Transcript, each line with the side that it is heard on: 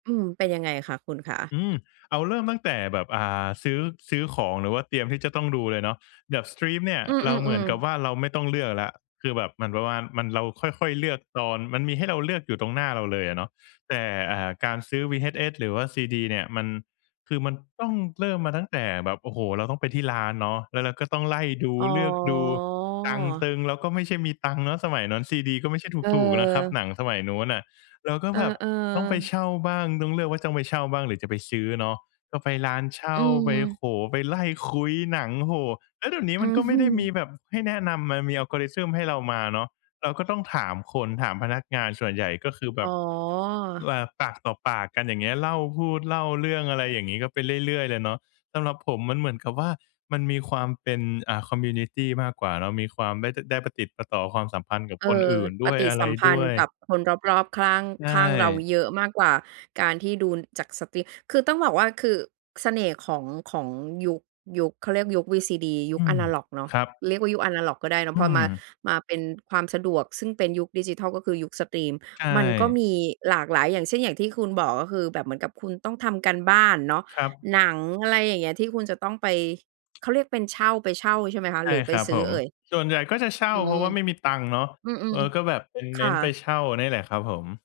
right: อืม เป็นยังไงคะคุณคะ?
left: อืม เอาเริ่มตั้งแต่แบบ อ่า ซื้อ ซื้อของหรือว่าเตรียมที่จะต้องดูเลยเนาะ แบบสตรีมเนี่ย
right: อื
left: เราเหมือ
right: อ
left: นก
right: ๆ
left: ับ
right: ๆ
left: ว่า เราไม่ต้องเลือกแล้ว คือแบบมัน ประมาณ เราค่อย ๆ เลือกตอน มันมีให้เราเลือกอยู่ตรงหน้าเราเลยอะเนาะ แต่ อ่า การซื้อวีเอชเอส หรือว่าซีดีเนี่ย มัน คือมันต้องเริ่มมาตั้งแต่แบบ โอ้โฮ! เราต้องไปที่ร้านเนาะ แล้วเราก็ต้องไล่ดู
right: อ๋
left: เลือกดู ตังค์ต
right: อ
left: ึง เราก็ไม่ใช่มีตังค์เนาะสมัยนั้น ซีดีก็ไม่ใช่ถูก ๆ นะครับ
right: เออ
left: หนังสมัยนู้นน่ะ เราก็
right: เอ
left: แบบ
right: อ
left: ต้องไป
right: ๆ
left: เช่าบ้าง ต้องเลือกว่าจะไปเช่าบ้าง หรือจะไปซื้อเนาะ ก็ไปร้านเช่
right: อ
left: า
right: ื
left: ไป โอ้
right: ม
left: โฮ! ไปไล่คุ้ยหนัง โอ้โฮ แล้วเดี๋ยวนี้
right: อ
left: มั
right: ื
left: น
right: ้
left: ก
right: อ
left: ็ไ
right: ฮ
left: ม่
right: ื
left: ได้มี
right: อ
left: แบบให้แนะนำ มันมี Algorithm ให้เรามาเนาะ เราก็ต้องถามคน ถามพนักงานส่วนใหญ่ก็คือแบ
right: อ๋อ
left: บ เอ่อ ปากต่อปากกัน อย่างเงี้ย เล่าพูด เล่าเรื่องอะไรอย่างงี้ ก็ไปเรื่อย ๆ เลยเนาะ สำหรับผมมันเหมือนกับว่า มันมีความเป็น อ่า คอมมิวนิตี มากกว่าเนาะ มีความได้ ต ได้ประติดประต่อความสัมพันธ์กับ
right: เอ
left: ค
right: ่
left: น
right: อ
left: อื่นด
right: ป
left: ้วย
right: ฏิ
left: อะ
right: ส
left: ไร
right: ัมพ
left: ด
right: ัน
left: ้
right: ธ
left: ว
right: ์
left: ย
right: กับคนรอบ ๆ ขล้าง
left: ใช
right: ข้างเรา
left: ่
right: เยอะมากกว่า การที่ดูจากสตรีม คือต้องบอกว่า คือเสน่ห์ของ ของยุค ยุค เขาเรียกยุคซีดี ยุ
left: อ
right: ค
left: ื
right: อ
left: ม
right: นาล็อกเนาะ
left: ครับ
right: เรียกว่ายุคอนาล็อกก็ได้เนา
left: อ
right: ะ
left: ื
right: พอมา
left: ม
right: มาเป็นความสะดวก ซึ่งเป็นยุคดิจิทัล ก็คือยุคสตรีม
left: ใช
right: มันก็
left: ่
right: มีหลากหลาย อย่างเช่น อย่างที่คุณบอก ก็คือแบบเหมือนกับคุณต้องทำการบ้านเนาะ
left: ครับ
right: หนัง อะไรอย่างเงี้ย ที่คุณจะต้องไป เขาเรียกเป็นเช่า ไปเช่า ใช่ไหมคะ
left: ใช่
right: หรือไป
left: ครับ
right: ซ
left: ผ
right: ื้อ
left: ม
right: เอ่ย? อืม
left: ส่วนใหญ่ก็จะเช่า
right: อื
left: เพราะ
right: ม
left: ว่าไม่มีตังค์เนาะ
right: อื
left: เอ
right: ม
left: อ ก็แบบเป็น
right: ๆ ค
left: เน้
right: ่
left: นไป
right: ะ
left: เช่านี่แหละครับผม